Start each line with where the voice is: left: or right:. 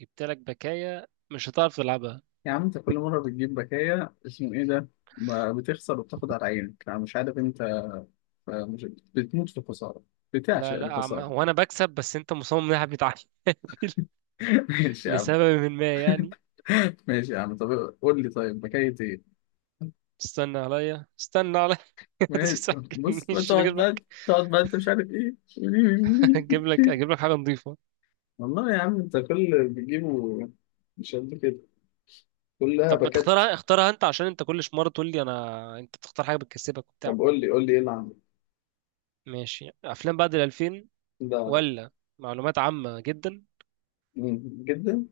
right: جبت لك بكاية مش هتعرف تلعبها.
left: يا عم انت كل مرة بتجيب بكاية اسمه ايه ده؟ ما بتخسر وبتاخد على عينك. انا مش عارف، انت مش بتموت في الخسارة؟ بتعشق
right: لا عم...
left: الخسارة.
right: وانا بكسب، بس انت مصمم ناحية بيتعادل.
left: ماشي يا عم.
right: لسبب ما يعني.
left: ماشي يا عم، طب قول لي، طيب بكاية ايه؟
right: استنى عليا. ما
left: ماشي، بص،
right: تسحبنيش، انا
left: تقعد
right: اجيب
left: بقى.
right: لك
left: تقعد بقى انت مش عارف ايه.
right: اجيب لك حاجة نظيفة.
left: والله يا عم انت كل اللي بتجيبه مش قد كده، كلها
right: طب ما
left: باكات.
right: تختارها، اختارها انت عشان انت كل مرة تقول لي انا، انت بتختار حاجة بتكسبك وبتاع.
left: طب قول لي ايه اللي عندك.
right: ماشي، افلام بعد ال 2000،
left: لا لا.
right: ولا معلومات عامة جدا،
left: مم. جدا،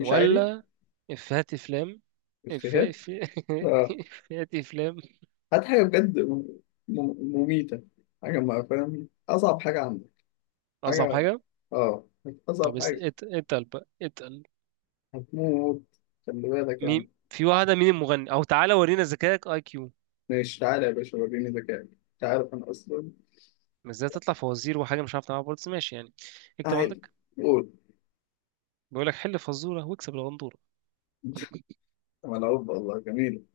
left: مش عادي.
right: افيهات افلام.
left: افيهات.
right: افيهات
left: آه.
right: افيهات افلام.
left: هات حاجة بجد، مميتة. حاجة، ما فاهم أصعب حاجة عندك.
right: اصعب
left: حاجة.
right: حاجة.
left: آه
right: طب
left: أصعب حاجة.
right: اتقل بقى اتقل.
left: هتموت، خلي بالك يعني.
right: مين في واحدة، مين المغني؟ أو تعالى ورينا ذكائك، أي كيو.
left: ماشي، تعالى يا باشا وريني ذكائك. أنت عارف أنا أصلا.
right: بس ازاي تطلع فوازير وحاجة مش عارف تعملها برضه، بس ماشي يعني. اكتب
left: تعالى،
right: عندك.
left: قول.
right: بيقول لك حل فزورة واكسب الغندورة.
left: ملعوب والله، جميل.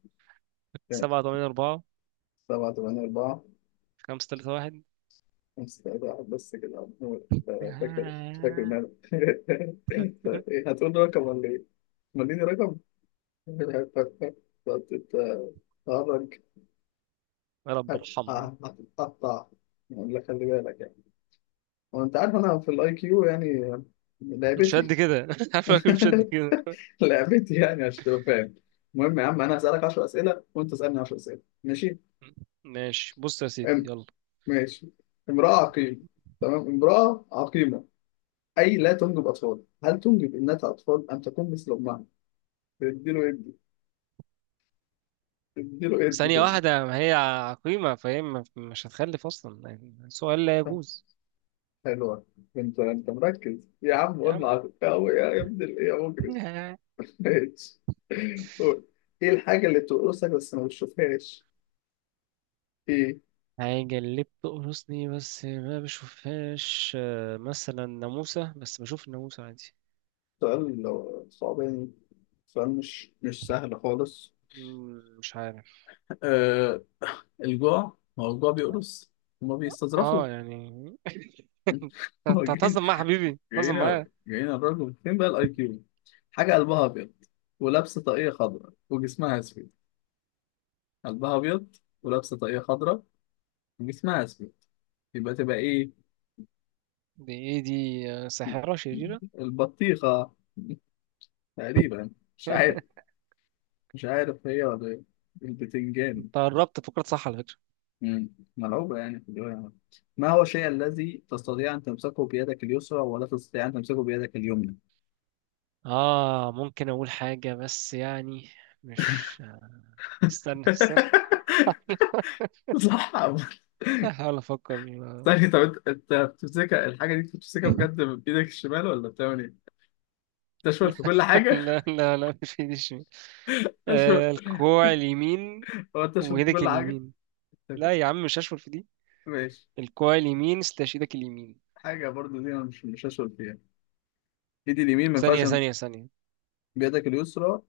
left: ماشي.
right: سبعة تمانية أربعة.
left: 7 8 4.
right: خمسة تلاتة واحد.
left: 5 3 1. بس كده عمور. أنت فاكر؟ فاكر مالك؟ أنت إيه، هتقول لي رقم ولا إيه؟ مديني رقم. هتتهرج.
right: يا رب ارحمها.
left: هتتقطع، ولا خلي بالك يعني. وانت عارف انا في الاي كيو، يعني
right: مش قد
left: لعبتي.
right: كده. عارفك مش قد كده.
left: لعبتي يعني، عشان تبقى فاهم. المهم يا عم، انا هسألك 10 اسئله وانت اسألني 10 اسئله، ماشي؟
right: ماشي، بص يا سيدي،
left: أم.
right: يلا.
left: ماشي. امرأة عقيمة. تمام، امرأة عقيمة. اي لا تنجب اطفال، هل تنجب ابنتها اطفال ام تكون مثل امها؟ اديله ادي. اديله ادي في
right: ثانية واحدة، ما هي عقيمة فهي مش هتخلف أصلا، يعني سؤال لا يجوز.
left: حلوة. انت مركز يا عم،
right: يا
left: قلنا
right: عم
left: عقيمة، يا ابن الايه يا مجرم. ماشي، قول. ايه الحاجة اللي بتقرصك بس ما بتشوفهاش؟ ايه؟
right: حاجة اللي بتقرصني بس ما بشوفهاش، آه، مثلا ناموسة، بس بشوف الناموسة عادي.
left: سؤال صعباني. سؤال مش سهل خالص.
right: مش عارف.
left: آه. الجوع، ما هو الجوع بيقرص. هما بيستظرفوا.
right: اه يعني.
left: هو
right: انت
left: جايين.
right: هتهزم معايا يا حبيبي، هتهزم معايا.
left: جايين على الراجل، فين بقى الاي كيو؟ حاجة قلبها أبيض ولابسة طاقية خضراء وجسمها أسود. قلبها أبيض ولابسة طاقية خضراء وجسمها أسود، يبقى تبقى إيه؟
right: دي ايه دي؟ آه، ساحرة شريرة.
left: البطيخة تقريبا. مش عارف. مش عارف هي ولا إيه. البتنجان.
right: انت قربت فكرة، صح على فكرة.
left: مم. ملعوبة يعني في الرواية. ما هو الشيء الذي تستطيع أن تمسكه بيدك اليسرى ولا تستطيع أن تمسكه بيدك اليمنى؟
right: اه ممكن اقول حاجة بس يعني مش استنى.
left: صح.
right: هحاول افكر. آه،
left: ثاني، طب انت بتمسكها الحاجة دي بتمسكها بجد بإيدك الشمال ولا بتعمل إيه؟ تشمل في كل حاجة؟
right: لا مش في دي الشمال.
left: أشمل.
right: آه، الكوع اليمين
left: هو تشمل في
right: ويدك
left: كل حاجة؟
right: اليمين. لا
left: طيب.
right: يا عم مش هشمل في دي.
left: ماشي.
right: الكوع اليمين، استشهدك اليمين.
left: حاجة برضو دي أنا مش هسأل فيها. إيدي اليمين ما ينفعش
right: ثانية ثانية ثانية
left: بيدك اليسرى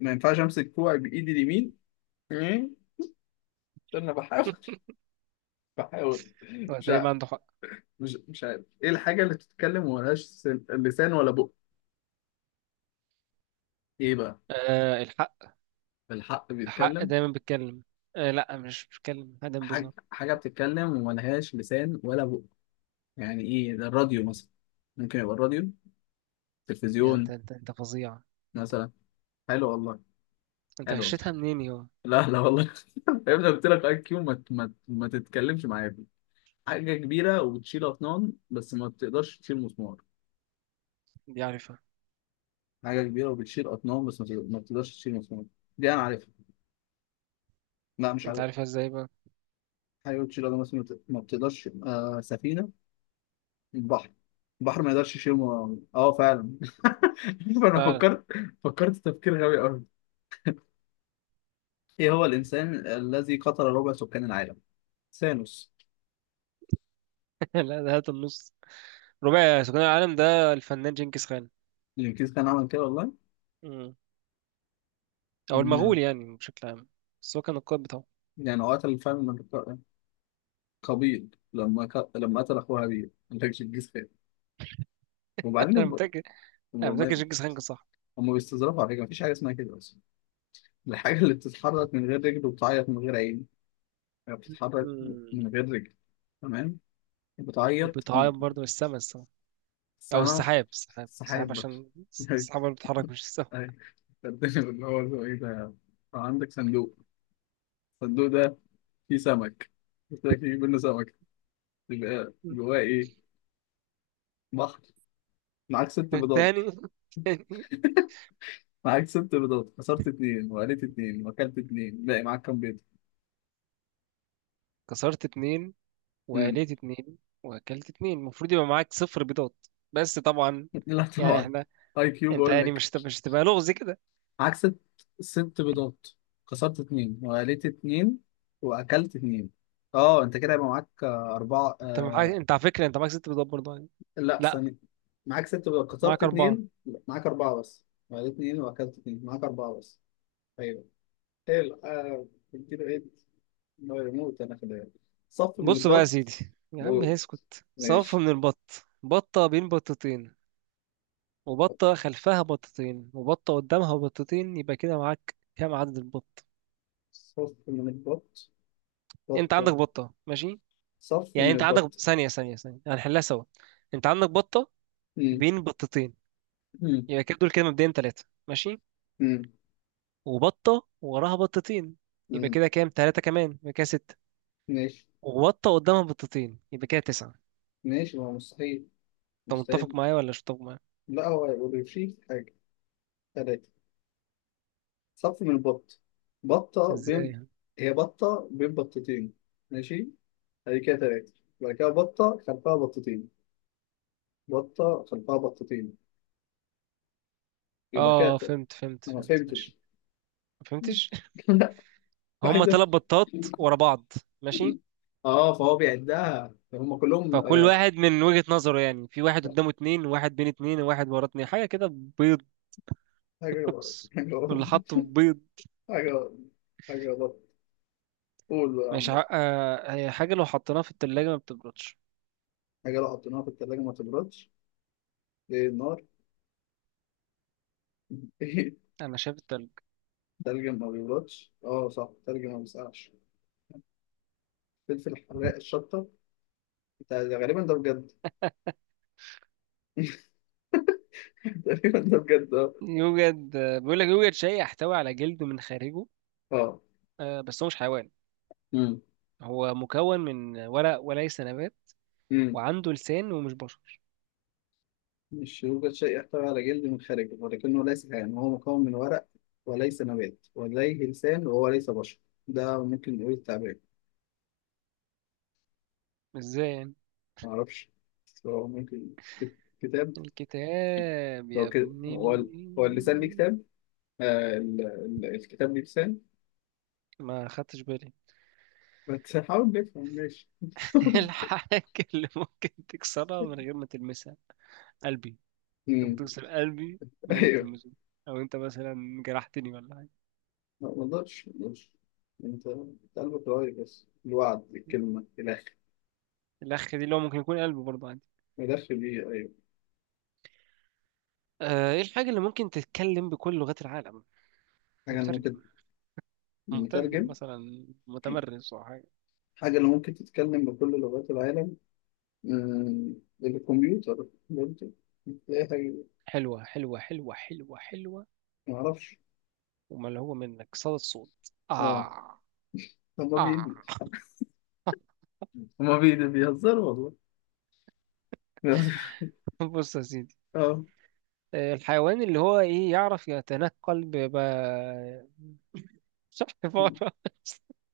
left: ما ينفعش أمسك كوعي بإيدي اليمين. مين؟ استنى، بحاول. بحاول.
right: هو
left: مش
right: تقريبا
left: ع...
right: عنده حق.
left: مش مش عارف ايه الحاجة اللي بتتكلم وملهاش لسان ولا بق. ايه بقى؟
right: آه، الحق.
left: بالحق
right: الحق
left: بيتكلم.
right: دايما بيتكلم. آه لا، مش بيتكلم دايما،
left: حاجة
right: بيظهر.
left: حاجة بتتكلم وملهاش لسان ولا بق، يعني ايه ده؟ الراديو مثلا. ممكن يبقى الراديو.
right: يعني انت
left: تلفزيون
right: انت انت فظيع. انت
left: مثلا. حلو والله.
right: انت
left: حلو والله.
right: غشيتها منين يا؟
left: لا لا والله. يا ابني قلت لك اي كيو، ما تتكلمش معايا فيه. حاجة كبيرة وبتشيل أطنان بس ما بتقدرش تشيل مسمار.
right: دي عارفها.
left: حاجة كبيرة وبتشيل أطنان بس ما بتقدرش تشيل مسمار. دي أنا عارفها. لا مش
right: انت
left: عارف.
right: عارفها ازاي بقى؟
left: حاجة بتشيل أجناس ما بتقدرش. سفينة. البحر. البحر ما يقدرش يشيل اه فعلا. فأنا
right: فعلا.
left: فكرت. فكرت تفكير غبي أوي. إيه هو الإنسان الذي قتل ربع سكان العالم؟ ثانوس.
right: لا، ده هات النص. رباعي سكان العالم، ده الفنان جنكيز خان.
left: الإنجليز كان عمل كده والله.
right: مم. او
left: إن.
right: المغول يعني بشكل عام، بس هو كان القائد بتاعه.
left: يعني هو قتل فعلا قابيل لما قتل أخوه هابيل، ما كانش الجيز خير. وبعدين
right: انا متاكد، انا
left: هم
right: متاكد جنكيز خان كان صح.
left: هم بيستظرفوا على فكرة، مفيش حاجة اسمها كده أصلا. الحاجة اللي بتتحرك من غير رجل وبتعيط من غير عين. يعني بتتحرك من
right: مم.
left: غير رجل، تمام، بتعيط.
right: وبيتعاقب برضه من السمس. او
left: السما.
right: السحاب، السحاب
left: السحاب بقى.
right: عشان
left: أيوة.
right: السحاب اللي بتتحرك، مش السحاب.
left: أيوة. الدنيا اللي هو اسمه ايه ده. آه، عندك صندوق. الصندوق ده فيه سمك. قلت لك فيه منه سمك، يبقى جواه ايه؟ بحر. معاك ست بيضات.
right: تاني، تاني.
left: معاك ست بيضات، كسرت اتنين وقليت اتنين واكلت اتنين، باقي معاك كام بيضة؟
right: كسرت اتنين
left: مم.
right: وقليت اتنين واكلت اتنين، المفروض يبقى معاك صفر بيضات، بس طبعا
left: لا
right: يعني
left: طبعا.
right: احنا.
left: اي كيو
right: انت
left: بقول
right: يعني
left: لك.
right: مش هتبقى لغز كده.
left: معاك ست. ست بيضات، كسرت اتنين وقليت اتنين واكلت اتنين. اه انت كده يبقى معاك اربعة
right: انت معاك، انت على فكره، انت معاك ست بيضات برضه يعني.
left: لا،
right: لا،
left: ثانية. معاك ست بقى، كسرت
right: معاك اربعه.
left: اتنين، لا، معاك أربعة، بس معاك اتنين وأكلت اتنين، معاك أربعة بس. أيوه. إيه ال- آه، كده إيه؟ ما يموت أنا في ده. صف من
right: بص بقى يا
left: البط.
right: سيدي، يا عم
left: و-
right: اسكت. صف
left: ماشي.
right: من البط، بطه بين بطتين، وبطه خلفها بطتين، وبطه قدامها بطتين، يبقى كده معاك كام عدد البط؟
left: صف من البط.
right: انت عندك
left: بطة.
right: بطه ماشي،
left: صف من
right: يعني انت عندك
left: البط.
right: ثانية، هنحلها سوا. انت عندك بطة
left: مم.
right: بين بطتين،
left: مم.
right: يبقى كده دول كده مبدئيا ثلاثة ماشي.
left: مم.
right: وبطة وراها بطتين، يبقى
left: مم.
right: كده كام؟ ثلاثة كمان، يبقى كده ستة.
left: ماشي.
right: وبطة قدامها بطتين، يبقى كده تسعة.
left: ماشي، ما هو مستحيل.
right: انت متفق
left: مستحيل.
right: معايا ولا مش متفق معايا؟
left: لا هو هيقول يشيل حاجة. تلاتة. صف من البط. بطة
right: ازاي
left: بين.
right: يعني؟
left: هي بطة بين بطتين. ماشي، هذه كده تلاتة. يبقى كده بطة خلفها بطتين. بطة خلفها بطتين، يبقى كده
right: اه
left: تلاتة.
right: فهمت فهمت
left: أنا ما
right: فهمت ماشي.
left: فهمتش.
right: ما فهمتش.
left: لا.
right: هما
left: عايز
right: ثلاث بطات
left: أفهم.
right: ورا بعض. ماشي،
left: اه فهو بيعدها هم كلهم
right: فكل
left: آه.
right: واحد من وجهة نظره يعني، في واحد قدامه اتنين، وواحد بين اتنين، وواحد ورا اتنين، حاجة كده. بيض.
left: حاجة حاجة
right: واللي حاطه بيض.
left: حاجة حاجة بط، قول بقى يا عم.
right: مش ع... آه... هي حاجة لو حطيناها في التلاجة ما بتبردش.
left: حاجة لو حطيناها في التلاجة ما تبردش. ايه، النار؟ ايه؟
right: أنا شايف التلج.
left: تلج ما بيبردش، اه صح، تلج ما بيسقعش. فلفل، حراق الشطة. ده غالبا ده بجد. تقريبا ده بجد، اه.
right: يوجد، آه، بيقول لك يوجد شيء يحتوي على جلد من خارجه،
left: اه.
right: آه، بس هو مش حيوان،
left: امم
right: هو مكون من ورق وليس نبات،
left: امم
right: وعنده لسان ومش بشر.
left: مش. يوجد شيء يحتوي على جلد من خارجه ولكنه ليس حيوان وهو مكون من ورق وليس نبات ولديه لسان وهو ليس بشر. ده ممكن نقول التعبير.
right: ازاي يعني؟
left: معرفش، بس هو ممكن. كت- كتاب.
right: الكتاب
left: هو
right: يا
left: كده
right: ابن
left: هو اللسان ليه
right: ال.
left: كتاب؟ الكتاب ليه لسان.
right: ما خدتش بالي.
left: بس حاول نفهم، ماشي.
right: الحاجة اللي ممكن تكسرها من غير ما تلمسها. قلبي. انت
left: أمم،
right: بتكسر قلبي من غير ما
left: ايوه.
right: تلمسه. او انت مثلا جرحتني ولا حاجة.
left: لا، ما اقدرش، ما اقدرش. أنت قلبك رايق، بس الوعد، الكلمة، الأخ.
right: الأخ دي اللي هو ممكن يكون قلبي برضه عادي.
left: ملف بيه، أيوه.
right: آه، ايه الحاجة اللي ممكن تتكلم بكل لغات العالم؟
left: حاجة أنا ممكن.
right: مترجم. مترجم
left: نترجم.
right: مثلا متمرس او حاجة.
left: حاجة اللي ممكن تتكلم بكل لغات العالم. آه، الكمبيوتر برضه. تلاقي حاجة.
right: حلوة.
left: معرفش.
right: وما اللي هو منك صدى الصوت.
left: اه.
right: اه.
left: هما
right: اه.
left: بي هما بي بيهزروا والله.
right: بص يا سيدي.
left: اه،
right: آه، الحيوان اللي هو ايه، يعرف يتنقل مش عارف عبارة.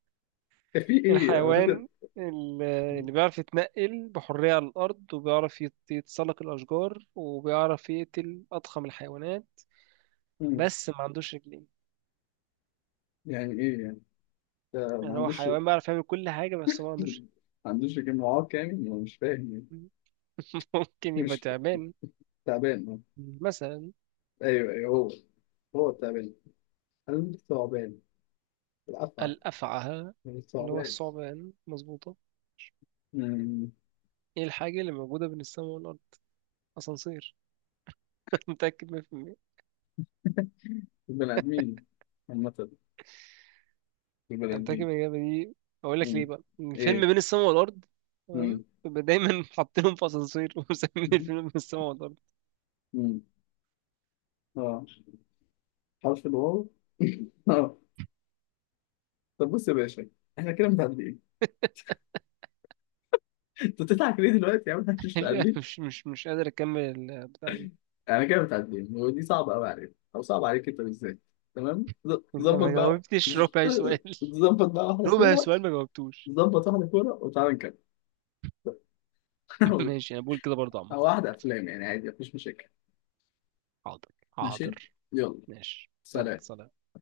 left: إيه، في ايه قريت؟
right: الحيوان اللي بيعرف يتنقل بحرية على الأرض، وبيعرف يتسلق الأشجار، وبيعرف يقتل أضخم الحيوانات،
left: مم.
right: بس ما عندوش رجلين.
left: يعني ايه يعني؟ ده ما
right: يعني هو
left: عندوش.
right: حيوان بيعرف يعمل كل حاجة بس ما عندوش.
left: ما عندوش جمعات، كامل أنا مش فاهم يعني.
right: ممكن يبقى
left: مش.
right: تعبان
left: تعبان آه.
right: مثلا.
left: ايوه ايوه، هو. هو تعبان. قلب تعبان. الافعى.
right: الأفعى، اللي هو
left: الثعبان.
right: الثعبان، مظبوطة.
left: مم.
right: ايه الحاجة اللي موجودة بين السماء والأرض؟ أسانسير. متأكد 100%.
left: البني آدمين، عامة، البني
right: أنا متأكد من
left: آدمين.
right: الإجابة دي. أقول لك ليه
left: مم.
right: بقى؟ الفيلم
left: إيه.
right: بين السماء والأرض،
left: مم.
right: تمام، بيبقى دايما حاطينهم في أسانسير ومسمين الفيلم بين السماء والأرض.
left: مم. آه. حرف الواو. آه. طب بص يا باشا، إحنا كده متعادلين. أنت بتضحك ليه دلوقتي يا عم؟ إحنا مش متعادلين.
right: مش قادر أكمل البتاع دي.
left: إحنا كده متعادلين، ودي صعبة أوي عليك، أو صعبة عليك أنت بالذات. تمام،
right: أنت
left: ظبط
right: ما
left: بقى،
right: جاوبتش ربع سؤال.
left: ظبط بقى واحدة
right: ربع
left: كورة.
right: سؤال ما جاوبتوش.
left: ظبط واحدة كورة وتعالى نكمل.
right: ماشي، أنا بقول كده برضه عامة.
left: أو واحدة أفلام يعني، عادي مفيش مشاكل.
right: حاضر،
left: ماشي.
right: حاضر.
left: يلا
right: ماشي، يلا،
left: سلام.
right: سلام.